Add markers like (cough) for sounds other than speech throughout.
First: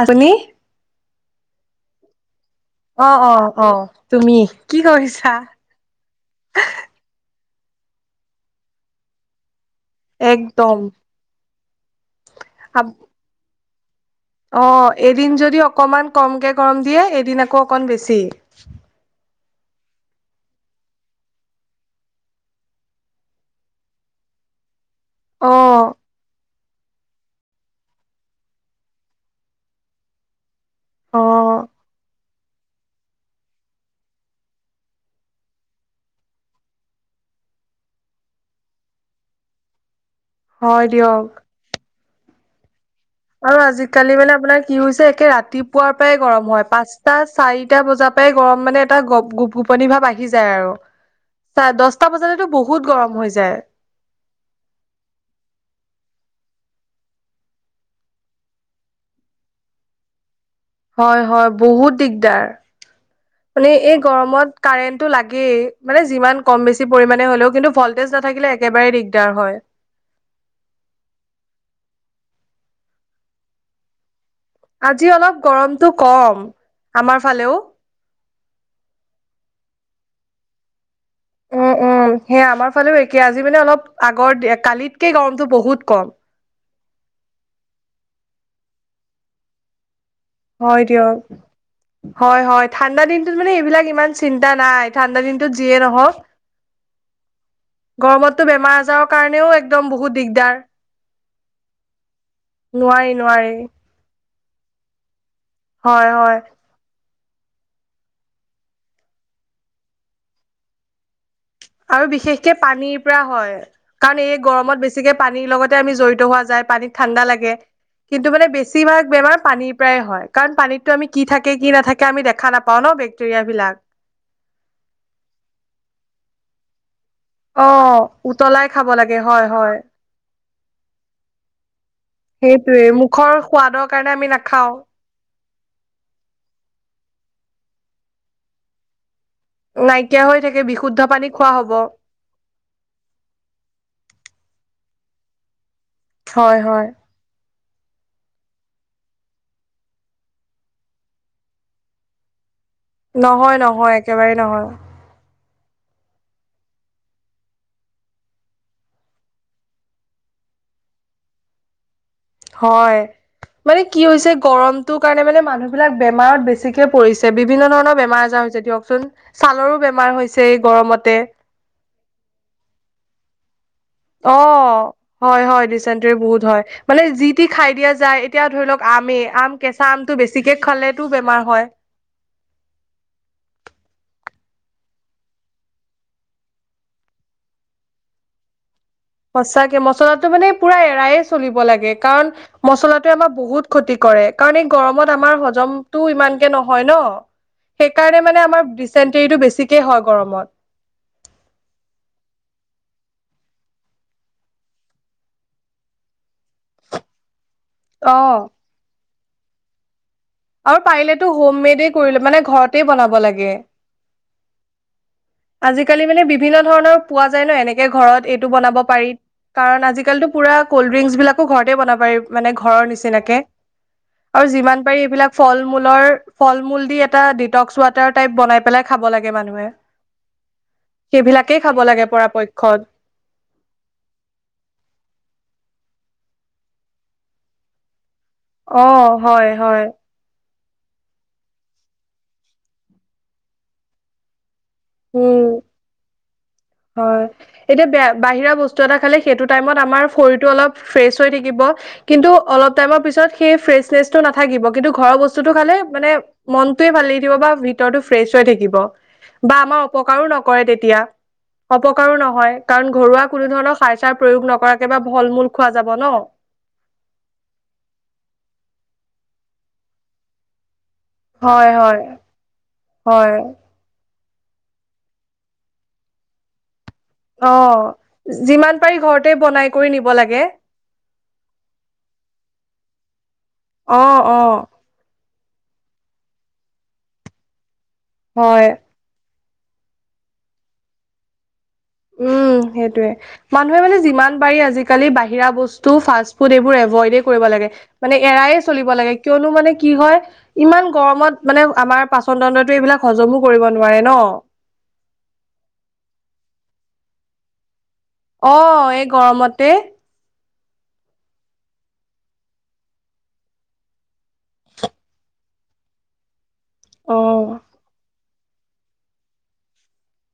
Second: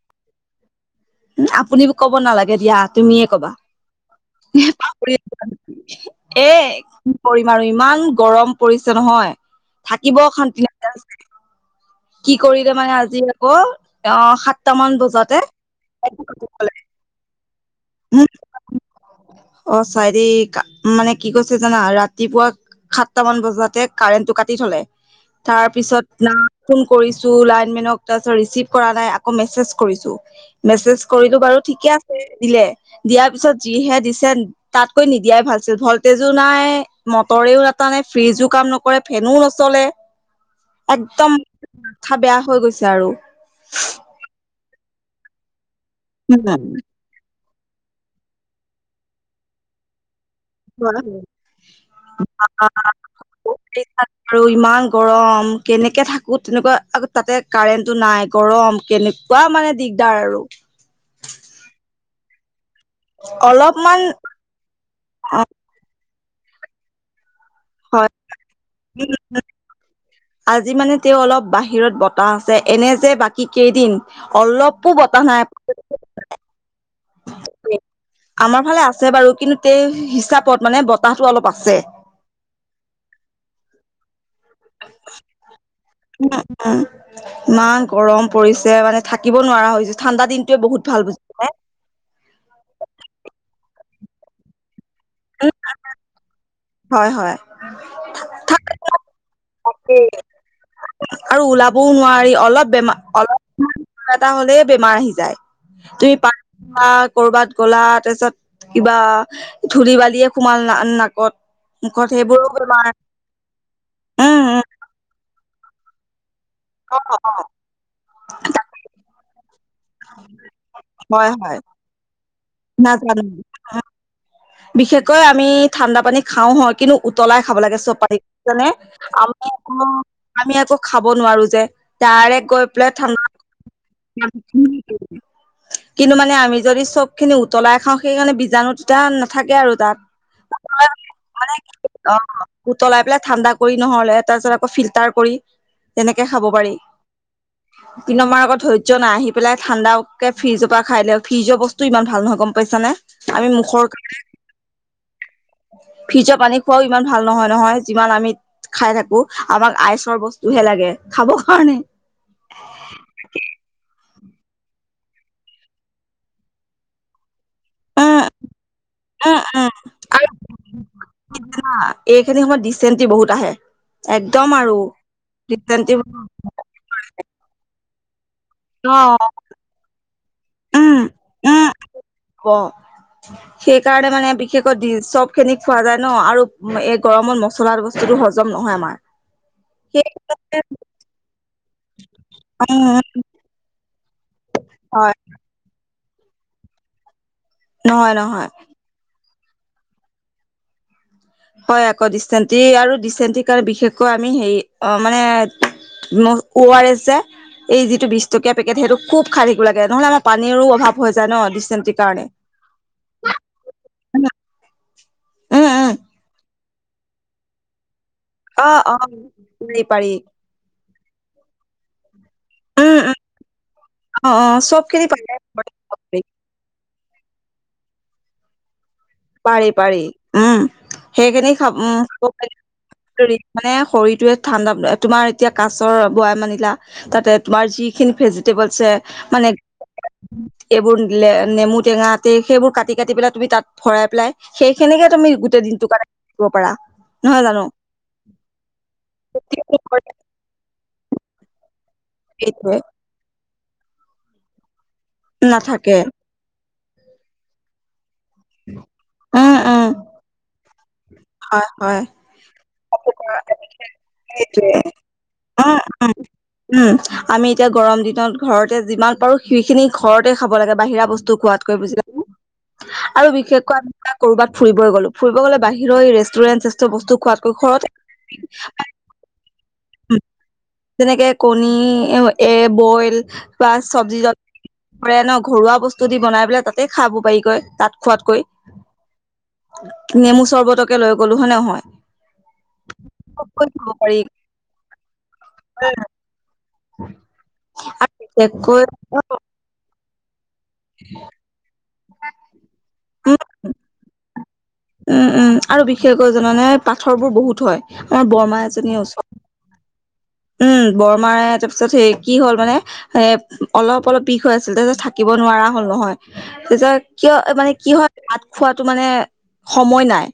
আজলি আপুনি মোক কব নালাগে দিয়া অ', তুমিয়ে অ', কবা অ', তুমি এ কি বাপৰে কৰিছা? এ কি কৰি বাৰু ইমান গৰম পৰিছে নহয় থাকিব অ শান্তি একদম লাগা হৈছে কি কৰিলে মানে আজি আকৌ অ সাতটা অহ মান এদিন বজাতে যদি অকমান কমকে গৰম দিয়ে এদিন আক ক অকণ বেছি অ চাইৰি মানে কি কৈছে জানা ৰাতিপুৱা সাতটা মান বজাতে কাৰেণ্টটো কাটি থলে তাৰ অ', পিছত ন ফোন কৰিছো লাইনমেনক তাৰছত ৰিচিভ কৰা নাই আকৌ মেছেজ কৰিছো মেছেজ কৰিলো বাৰু অ', ঠিকে আছে দিলে দিয়াৰ পিছত যিহে দিছে তাতকৈ নিদিয়াই ভালছিল ভল্টেজো নাই মটৰেও নাত কৰা নাই ফ্ৰিজো কাম নকৰে ফেনো নচলে হয় দিয়ক। একদম মাঠা বেয়া হৈ গৈছে আৰু আৰু আজিকালি মানে আপোনাৰ কি হৈছে একে ৰাতিপুৱাৰ পৰাই গৰম হয় পাঁচটা ছ চাৰিটা বজাৰ পৰাই গৰম মানে এটা গপ গোপ গোপনি ভাৱ আহি যায় আৰু দহটা বজালেতো বহুত গৰম হৈ যায়। আৰু ইমান গৰম কেনেকে থাক বহুত তেনেকুৱা আকৌ তাতে কাৰেণ্টটো নাই গৰম কেনেকুৱা মানে দিগদাৰ আৰু হয় হয় বহুত দিগদাৰ মানে এই অলপমান গৰমত কাৰেণ্টটো লাগেই মানে যিমান কম বেছি পৰিমণে হলেও কিন্তু ভল্টেজ হয় নাথাকিলে একেবাৰে দিগদাৰ হয়। আজি মানে তেওঁ অলপ বাহিৰত ব বতাহ আছে এনে যে বাকী কেইদিন অলপো আজি বতাহ অলপ নাই গৰমটো কম আমাৰ ফালেও আমাৰ ফালে আছে বাৰু কিন্তু তে হিচাপত মানে ব উম উম সেয়া আমাৰ ফালেও একে আজি মানে অলপ আগৰ কালিতকে গৰমটো বহুত কম। উম উম ইমান গৰম পৰিছে মানে থাকিব নোৱাৰা হৈছো ঠাণ্ডা দিনটোৱে বহুত হয় ভাল দিয়ক বুজি পাই। হয় হয় ঠাণ্ডা দিনটোত মানে এইবিলাক ইমান চিন্তা নাই ঠাণ্ডা দিনটোত যিয়ে নহওক হয় হয় গৰমতটো বেমাৰ আজাৰৰ কাৰণে তাকেই আৰু ওলাবও নোৱাৰি অলপ বেমাৰ নোৱাৰি নোৱাৰি অলপ কিবা এটা হ'লেই বেমাৰ আহি যায় হয় হয়। (unintelligible) কৰ'বাত গ'লা তাৰপিছত কিবা ধূলি বালিয়ে সোমাল না নাকত আৰু মুখত সেইবোৰো বিশেষকে বেমাৰ পানীৰ পৰা হয় কাৰণ এই উম উম গৰমত বেছিকে পানীৰ লগতে আমি জড়িত হোৱা যাৰ পানীত ঠাণ্ডা লাগে কিন্তু মানে বেছিভাগ বেমাৰ পানীৰ পৰাই হয় কাৰণ পানীতো আমি কি হয় হয় থাকে কি নাথাকে আমি দেখা নাপাওঁ ন নাজানো বেক্টেৰিয়া বিলাক বিশেষকৈ আমি ঠাণ্ডা পানী খাওঁ হয় কিন্তু উতলাই খাব অ'। লাগে চব পানী বুজিচানে উতলাই খাব লাগে আমি হয় আক হয় আমি আক খাব নোৱাৰো যে ডাৰেক গৈ সেইটোয়ে পেলাই ঠান মুখৰ সোৱাদৰ কাৰণে আমি নাখাওঁ। (unintelligible) কিন্তু মানে আমি যদি চব খিনি উতলাই খাওঁ, সেইকাৰণে বীজাণু তেতিয়া নাথাকে আৰু তাত। নাইকিয়া হৈ উ থাকে বিশুদ্ধ (unintelligible) পানী খোৱা মানে হ'ব অ উতলাই পেলাই ঠাণ্ডা কৰি নহলে তাৰপিছত আকৌ ফিল্টাৰ কৰি তেনেকে খাব হয় পাৰি হয়। কিন্তু আমাৰ আক ধৈৰ্য নাই আহি পেলাই ঠাণ্ডাক কে ফ্ৰিজৰ পৰা খাই লও ফ্ৰিজৰ বস্তুও ইমান ভাল নহয় গম পাইছা নে আমি নহয় মুখৰ নহয় কাৰণে একেবাৰে নহয়। (unintelligible) ফ্ৰিজৰ পানী খোৱাও ইমান ভাল নহয় নহয় যিমান আমি খাই থাকো আমাক আইচৰ বস্তু হে লাগে খাব কাৰণে হয় মানে কি কি হৈছে গৰমটোৰ কাৰণে মানে মানুহবিলাক বেমাৰত বেছিকে পৰিছে বিভ বিভিন্ন ধৰণৰ উম বেমাৰ আজাৰ হৈছে দিয়কচোন উম উম ছালৰো বেমাৰ আৰু হৈছে এই গৰমতে হা এইখিনি সময়ত দিচেণ্টি বহ অহ হয় হয় ডিচেণ্টি ডিচেণ্টেৰি বহুত হয় মানে যি টি খাই দিয়া যায় এতিয়া ধৰি লওঁক অ আমে আম কেঁচা আম উম উম ব সেইকাৰণে মানে বি বিশেষকৈ দি চবখিনি খোৱা যায় ন আৰু এই গৰমত মছলা বস্তুটো হজম নহয় আমাৰ সচাঁকে সেই মছলাটো মানে পুৰা এৰায়ে চলিব লাগে কাৰণ উম মছলাটোৱে আমাৰ বহুত ক্ষতি কৰে কাৰণ এই হয় গৰমত আমাৰ হজমটো ইমানকে নহয় ন নহয় সেইকাৰণে নহয় মানে আমাৰ ডিচেন্টেৰীটো বেছিকে হয় গৰমত হয় আকৌ দিচেন্টেৰী আৰু দিচেন্টেৰী কাৰণে বিশেষকৈ আমি হেৰি অ মানে অ আৰ এছ যে এই যিটো বিছ অ টকীয়া পেকেট সেইটো খুব খাই থাকিব লাগে নহলে আমাক পানীৰো আৰু অভাৱ হৈ পাৰিলেতো যায় হোম ন মেডে দিচেন্টি কৰিলে কাৰণে মানে ঘৰতে বনাব লাগে উম আজিকালি মানে বিভিন্ন ধৰণৰ পোৱা যায় ন এনেকে ঘৰত এইটো অ বনাব অ পাৰি পাৰি কাৰণ পাৰি আজিকালিতো পুৰা ক'ল্ড ড্ৰিংকছ বিলাকো ঘৰতে বনাব পাৰি। মানে ঘৰৰ উম উম নিচিনাকে অ অ আৰু চব যিমান খিনি পাৰি পাৰে এইবিলাক ফল মূলৰ ফল মূল দি এটা ডিটক্স ৱাটাৰ টাইপ বনাই পেলাই খাব লাগে পাৰি মানুহে। পাৰি উম সেইখিনি সেইবিলাকেই খাব উ লাগে খাব লাগে। পৰাপক্ষত হেৰিত মানে শৰীৰটোৱে ঠাণ্ডা তোমাৰ এতিয়া কাছৰ বঢ়াই মানিলা তাতে তোমাৰ যিখিনি ভেজিটবল অ আছে মানে হয় হয় এইবোৰ নেমু টেঙা সেইবোৰ কাটি কাটি পেলাই তুমি তাত ভৰাই পেলাই। সেইখিনিকে তুমি উম গোটেই দিনটো কৰাই। হয় এতিয়া বাহিৰ বস্তু এটা খলে হেটো টাইমত আমাৰ শৰীৰৰটো অলপ ফেইছ থৈ থাকিব কিন্তু সেইটোৱে অলপ তাইম পিছত সেই ফ্ৰছে নেছ নাথাকিব। কিন্তু ঘৰৰ বস্তুতটো খালে নাথাকে মানে মনটোয়ে ভাল লি থাকিব বা ভিতৰতো ফ্ৰেছ হৈ থাকিব উম বা আমাৰ উম অপকাৰো নকৰে তেতিয়া। হয় হয় অপকাৰো নহয়, কাৰণ ঘৰুৱা কোনো ধৰণৰ সাৰ চাৰ প্ৰয়োগ সেইটোৱে নকৰাকে বা ফল মূল খোৱা উম যাব উম ন। উম আমি এতিয়া গৰম দিনত ঘৰতে যিমান পাৰোঁ। সেইখিনি ঘৰতে খাব লাগে বাহিৰা বস্তু হয় খোৱাতকৈ হয় বুজি আৰু হয় বিশেষকৈ আমি কৰবাত ফুৰিব গলোঁ ফুৰিব গ'লে বাহিৰৰ ৰেষ্টুৰেণ্ট চেষ্টুৰেন্ট অ যিমান পাৰি ঘৰতে বনাই কৰি নিব লাগে। যেনেকে কণী এ বইল বা অ চব্জি অ জব্জি কৰে নক ঘৰুৱা বস্তু দি বনাই পেলাই তাতে খাব পাৰি কৈ তাত। খোৱাতকৈ হয়। নেমু চৰ্বতকে লৈ গলো হয় নে নহয়। উম সেইটোয়ে মানুহে মানে যিমান পাৰি আজিকালি বাহিৰা বস্তু ফাষ্ট ফুড এইবোৰ ভইডে কৰিব লাগে আৰু মানে এৰায়ে বিশেষকৈ চলিব লাগে কিয়নো মানে কি হয়, ইমান গৰমত মানে আমাৰ পাচনদণ্ডটোৱে এইবিলাক উম হজমো কৰিব নোৱাৰে ন। উম উম আৰু বিশেষকৈ জানানে পাথৰবোৰ বহুত হয় আমাৰ অ বৰমা এজনীৰ এই ওচৰ- গৰমতে উম। বৰমায়ে তাৰপিছত সেই কি হ'ল মানে এ অলপ অলপ বিষ হৈ আছিল। তাৰপিছত থাকিব নোৱাৰা হ'ল। নহয় তেতিয়া অ কিয় হয় মানে কি হয় ভাত খোৱাটো মানে সময় নাই।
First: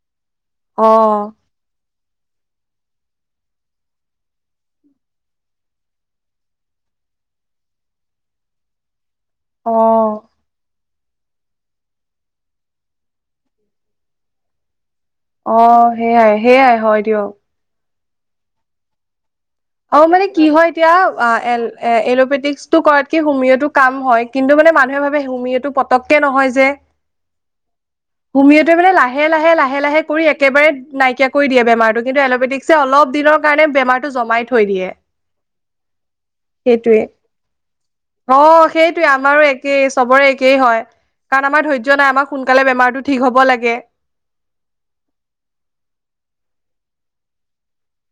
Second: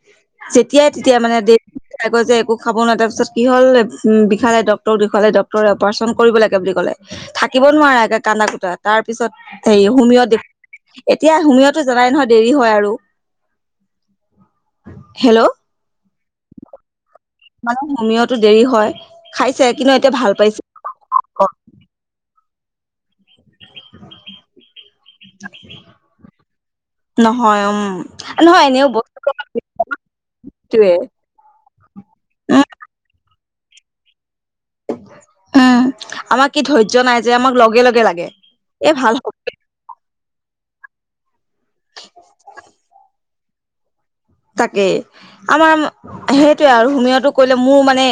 যেতিয়াই অ তেতিয়া মানে দে (unintelligible) একো খাব নোৱাৰ। তাৰপিছত কি হ'ল উ বিষালে দক ডক্টৰক দেখোৱালে ডক্টৰে অপাৰেচন কৰিব লগে বুলি কলে থাকিব নোৱাৰে কান্দা কোতাত তাৰ পিছত অ সেই হুমি দেখ- এতিয়া হুমিতো জাই নহয় দেৰি হয় আৰু। হেল্ল' অ সেইয়াই সেইয়াই হয় দিয়ক। তম সমিয়তো দেৰি হয়। খাইছে কিন্তু অ এতিয়া মানে ভাল কি পাইছে হয় এতিয়া এল এ এলোপেটিকস টো কৰাতকে হোমিঅ কাম হয় কিন্তু মানে মানুহে ভাবে হুমিয় এইটো পতককে নহয় যে। অম হুমিয়টে মানে লাহে লাহে লাহে লাহে কৰি একেবাৰে নাইকিয়া কৰি দিয়ে বেমাৰটো কিন্তু উম এল'বেটিকছে অলপ দিনৰ কাৰণে বেমাৰটো জমাই থৈ দিয়ে। উম আমাৰ কি ধৈৰ্য্য সেইটোৱে নাই যে আমাক লগে লগে লাগে অ এই সেইটোয়ে ভাল আমাৰো একেই চবৰে এক- একেই হয় কাৰণ আমাৰ ধৈৰ্য নাই আমাক সোনকালে বেমাৰটো ঠিক হ'ব লাগে। তাকেই আমাৰ সেইটোয়ে আৰু হুমিয়টো কৰিলে মোৰ মানে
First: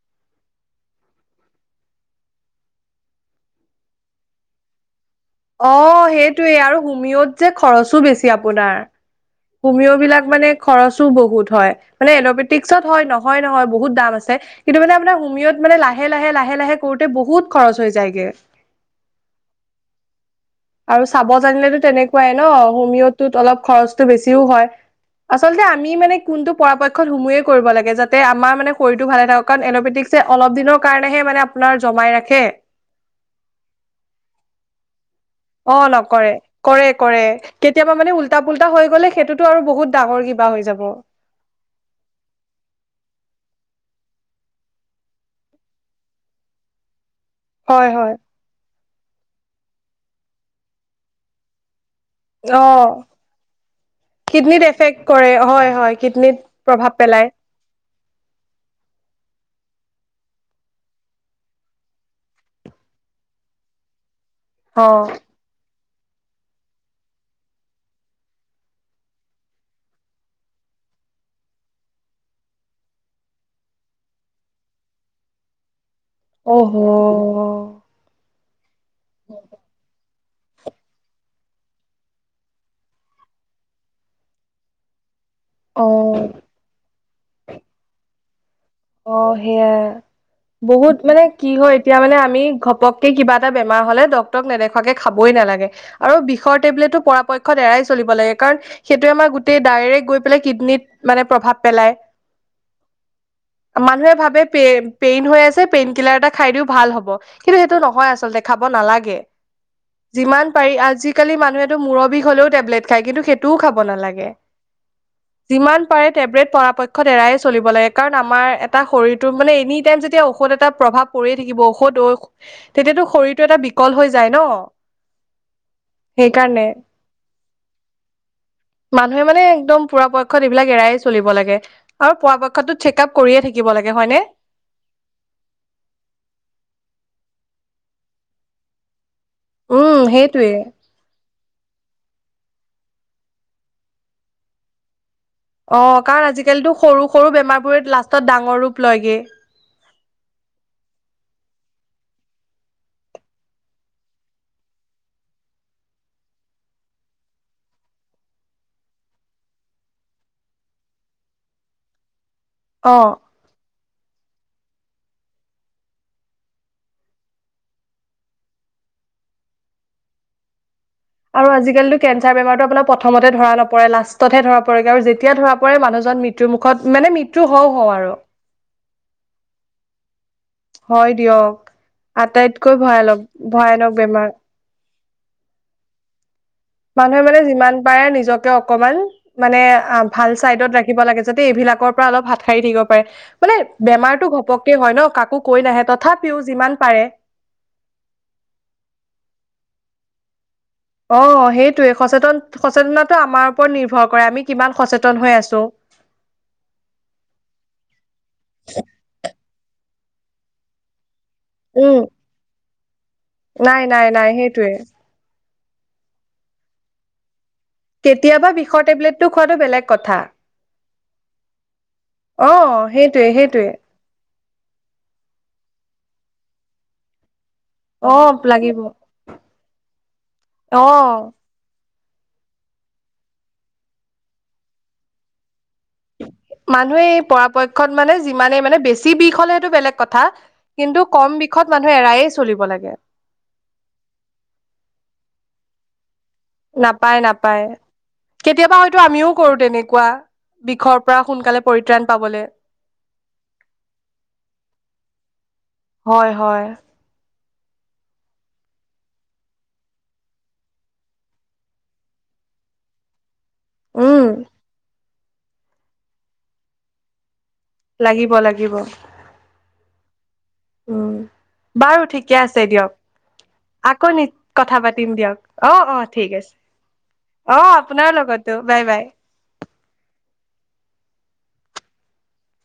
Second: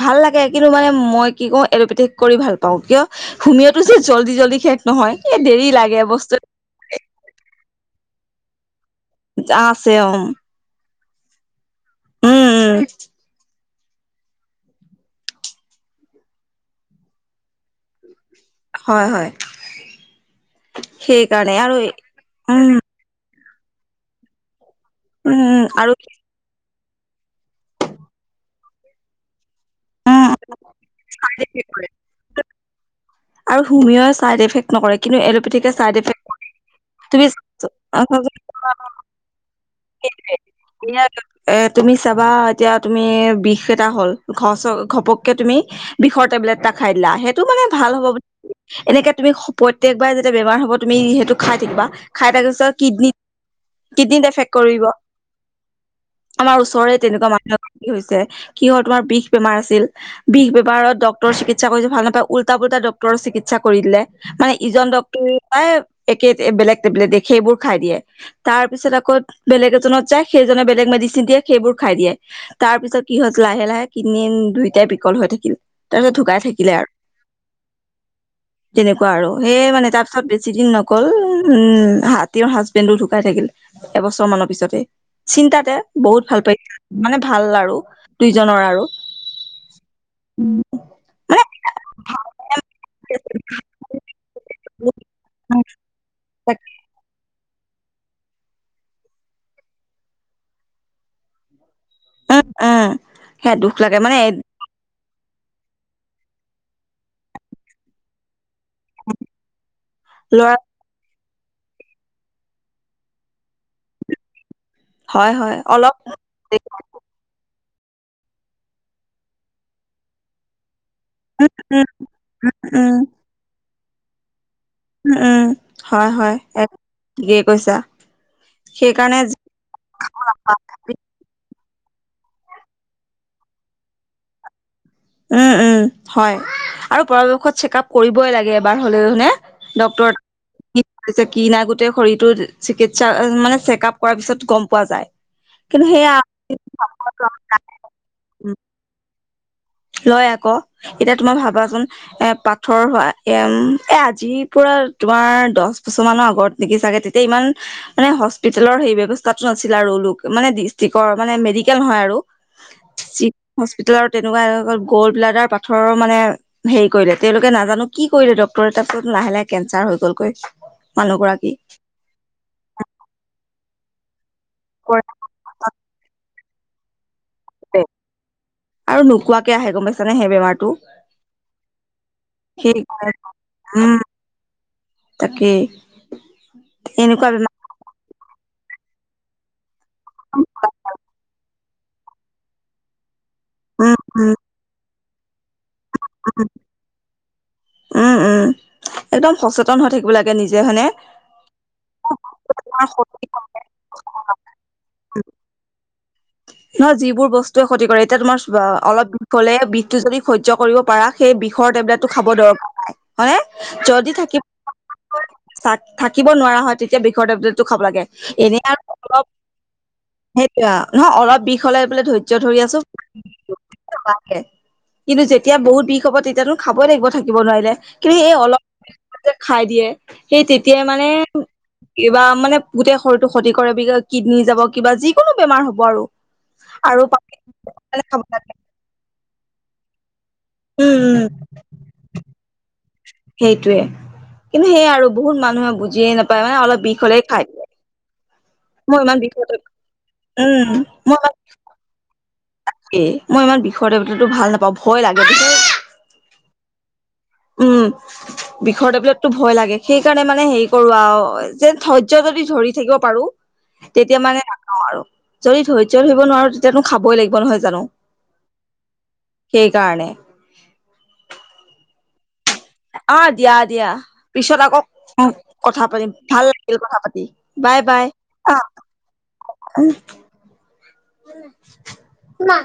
ভাল লাগে। কিন্তু মানে মই কি কওঁ এল'পেথিক কৰি ভাল পাওঁ, কিয় হুমিয়টো যে জল্দি জল্দি শেষ নহয়। এই দেৰি অ লাগে বস্তু সেইটোৱেই আৰু হুমিয়ত যে খৰচো বেছি আপোনাৰ হুমিয় আছে অ বিলাক মানে খৰচো বহুত হয় মানে উম উম এল'পেটিকছত হয়, নহয় নহয় বহুত দাম আছে কিন্তু মানে আপোনাৰ হুমিয়ত মানে লাহে লাহে লাহে লাহে কৰোতে বহুত খৰচ হৈ যায়গে। হয় হয় আৰু চাব সেইকাৰণে আৰু জানিলেতো তেনেকুৱাই ন উম হোমিয়ত টোত অলপ খৰচটো অলপ বেছিও হয়। উম উম আচলতে আমি আৰু মানে কোনটো পৰাপক্ষ সোমোৱে কৰিব লাগে যাতে আমাৰ মানে শৰীৰটো ভালে থাকক কাৰণ এন'বেটিকছ যে উম অলপ দিনৰ কাৰণেহে মানে আপোনাৰ জমাই ৰাখে। আৰু হুমিয়ই ছাইড ইফেক্ট নকৰে, কিন্তু এল'পেথিকে অ চাইড ইফেক্ট নকৰে কৰে। তুমি কৰে কেতিয়াবা মানে উল্টা পুল্টা হৈ গ'লে সেইটোতো আৰু বহুত ডাঙৰ কিবা (unintelligible) হৈ যাব তুমি চাবা এতিয়া তুমি বিষ এটা হ'ল। ঘচ ঘপককে তুমি বিষৰ টেবলেট এটা খাই দিলা। সে হয়, হয়। এনেকে তুমি প্ৰত্যেকবাৰে যেতিয়া বেমাৰ হ'ব তুমি সেইটো খাই থাকিবা। খাই অ তাকিছত কিডনীত, কিডনীত এফেক্ট কৰিব। কৰে হয় হয় কিডনীত আমাৰ প্ৰভাৱ ওচৰে পেলায় তেনেকুৱা (unintelligible) মানুহৰ হৈছে কিহৰ তোমাৰ বিষ বেমাৰ আছিল। বিষ বেপাৰত ডক্টৰৰ চিকিৎসা কৰিছে। ভাল নাপায়, উল্টা-পুল্টা ডক্টৰৰ চিকিৎসা কৰি দিলে। মানে ইজন অ ডক্তৰে পায় একে বেলেগ টেবলেট দিয়ে। সেইবোৰ খাই দিয়ে। তাৰ পিছত আকৌ বেলেগ এজনত যায়, সেইজনে বেলেগ ম মেডিচিন দিয়ে সেইবোৰ খাই দিয়ে। তাৰ পিছত কি হল লাহে লাহে কিডনী দুইটাই বিকল হৈ থাকিল। তাৰপিছত ঢুকাই থাকিলে অহ আৰু তেনেকুৱা আৰু সেয়ে মানে তাৰপিছত বেছি দিন নক অকল উম হাতীৰ হাজবেণ্ডটো ঢুকাই থাকিল এবছৰ মানৰ পিছতে। চিন্তাতে অ বহুত ভাল পাই মানে ভাল আৰু দুই অ সেয়াই। বহুত মানে কি হয় এতিয়া মানে আমি ঘপককে কিবা এটা বেমাৰ হলে ডক্তৰক নেদেখুৱাকে খাবই উম নালাগে আৰু বিষৰ টেবলেটো পৰা প পক্ষত এৰাই চলিব লাগে। কাৰণ সেইটোৱে আমাৰ গোটেই ডাইৰেক্ট গৈ পেলাই কিডনীত মানে প্ৰভাৱ পেলায়। উ, উ। মানুহে ভাবে পে পেইন হৈ আছে, পেইন কিলাৰ এটা খাই দিও ভাল হ'ব। কিন্তু সেইটো নহয় আচলতে। খাব নালাগে। যিমান ল'ৰা পাৰি আজি আজি-কালি মানুহেটো মূৰৰ বিষ হলেও টেবলেট খায়। কিন্তু সেইটোও খাব নালাগে। হয় হয় যিমান অলপ পাৰে টেব্ৰেট পৰাপক্ষত এৰাই চলিব লাগে কাৰণ আমাৰ এটা শৰীৰটোৰ মানে এনি টাইম যেতিয়া ঔষধ এটা প্ৰভাৱ পৰিয়ে থাকিব। উম ঔষধ ঔ উম তেতিয়াতো শৰীৰটো এটা বিকল হৈ যায় ন? উম উম হয় হয় সেইকাৰণে এক ঠিকেই কৈছা। সেইকাৰণে মানুহে মানে একদম পুৰাপক্ষত এইবিলাক এৰায়ে চলিব লাগে। আৰু পৰাপক্ষতটো চেক- আপ কৰিয়ে থাকিব লাগে, হয় নে? উ-উ হয় আৰু পৰাপক্ষত চেক আপ কৰিবই লাগে এবাৰ হ'লে হয় নে? উম ডক্তৰ সেইটোৱে কি হৈছে, কি না গোটেই শৰীৰটো চিকিৎসা মানে চেক আপ কৰাৰ পিছত গম পোৱা যায়। অ, কিন্তু সেয়া কাৰণ আজি-কালিতো সৰু সৰু বেমাৰবোৰে লাষ্টত ডাঙৰ ৰূপ লয়গে। লয় আকৌ। এতিয়া তোমাৰ ভাবাচোন এ পাথৰ হোৱা, এম এ আজিৰ পৰা যোৱাৰ দছ বছৰ মানৰ আগত নেকি চাগে। তেতিয়া ইমান মানে হস্পিতেলৰ সেই ব্যৱস্থাটো নাছিলে। (unintelligible) মানে দিচতিকৰ মানে মেডিকেল নহয় আৰু অ হস্পিটেলযৰ তেনেকোৱা গ'ল্ড ব্লাডাৰ পাথৰৰ মানে হেৰি ক। তেওঁলোকে নাজানো কি কৰিলে ডক্টৰে। তাৰ পিছত লাহে লাহে কে জাৰ হৈ গ'লগৈ। আৰু মানুহগৰাকী আজি-কালি কেঞ্চাৰ বেমাৰতো আপোনাৰ প্ৰথমতে ধৰা নপৰে। লাষ্ট ততহে ধৰা পৰেগৈ আৰু যেতিয়া ধৰা পৰে মানুহজন মৃত্যু মুখত মানে মৃত হে আৰু নোকোৱাকে আহে গম পাইছ হয় দিয়ক। আটাইতকৈ সেই ভয়ালক ভয়ানক উম বেমাৰ। তাকেই। মানুহে এনেকুৱা মানে বেমাৰ যিমান পাৰে নিজ নিজকে অকমান মানে ভাল উম চাইডত ৰাখিব লাগে, যাতে এইবিলাকৰ পৰা অলপ হাত সাৰি থাকিব পাৰে। মানে বেমাৰটো উম ঘপককে হয় ন। কাকো কৈ নাহে। তথাপিও উম যিমান পাৰে। উম উম একদম সচেতন হৈ থাকিব লাগে নিজে হয়নে অ, সেইটোৱে। সচেতন সচেতনাটো আমাৰ ওপৰত নিৰ্ভৰ কৰে আমি কিমান সচেতন হৈ আছো। তও নহয় যিবোৰ বস্তুৱে ক্ষতি কৰে এতিয়া তোমাৰ অলপ বিষ হ'লে বিষ টো যদি সহ্য কৰিব পাৰা সেই বিষৰ উম টেবলেট টো খাব দৰকাৰ নাই হয়নে নাই নাই যদি নাই থাকিব সেইটোৱে (unintelligible) থাকিব নোৱাৰা হয় তেতিয়া বিষৰ টেবলেট খাব লাগে কেতিয়াবা এনে বিষৰ আৰু অলপ টেবলেটটো খোৱাটো বেলেগ কথা। সেইটো নহয় অলপ বিষ হলে বোলে ধৈৰ্য্য অ ধৰি আছো সেইটোৱে সেইটোৱে (unintelligible) কিন্তু যেতিয়া বহুত বিষ হ'ব তেতিয়াতো খাবই লাগিব থাকিব থাকিব নোৱাৰিলে অ কিন্তু সেই অলপ লাগিব বিষ হলে খাই দিয়ে সেই তেতিয়াই মানে অ কিবা মানে গোটে শৰীৰটো ক্ষতি কৰে কিডনী যাব কিবা যিকোনো বেমাৰ হ'ব আৰু আৰু মানুহে পানী পৰাপক্ষত মানে খাব লাগে যিমানেই মানে বেছি বিষ হলে সেইটো বেলেগ কথা উম কিন্তু উম কম বিষত মানুহে এৰায়ে চলিব লাগে সেইটোয়ে কিন্তু সেয়া আৰু বহুত মানুহে বুজি নাপায় নাপায় কেতিয়াবা হয়তো মই ইমান আমিও বিষত কৰো তেনেকুৱা উম বিষৰ পৰা সোনকালে পৰিত্ৰাণ পাবলে এ মই ইমান বিষৰ টেবলেট টো ভাল নাপাওঁ ভয় লাগে হয় হয় উম বিষৰ টেবলেতটো ভয় লাগে সেইকাৰণে মানে হেৰি কৰো আৰু যেন ধৈৰ্য্য যদি ধৰি থাকিব পাৰো তেতিয়া উম মানে নাখাও আৰু যদি ধৈৰ্য্য ধৰিব নোৱাৰো তেতিয়ানো খাবই লাগিব নহয় জা লাগিব লাগিব তাৰনে উম বাৰু ঠিকে আছে অ দিয়া দিয়া দিয়ক আকৌ নি পিছত আকৌ কথা পাতিম দিয়ক অ কথা অ পাতিম ঠিক ভাল আছে অ লাগিল কথা পাতি আপোনাৰ আপোনাৰ লগতো বাই বাই উম মা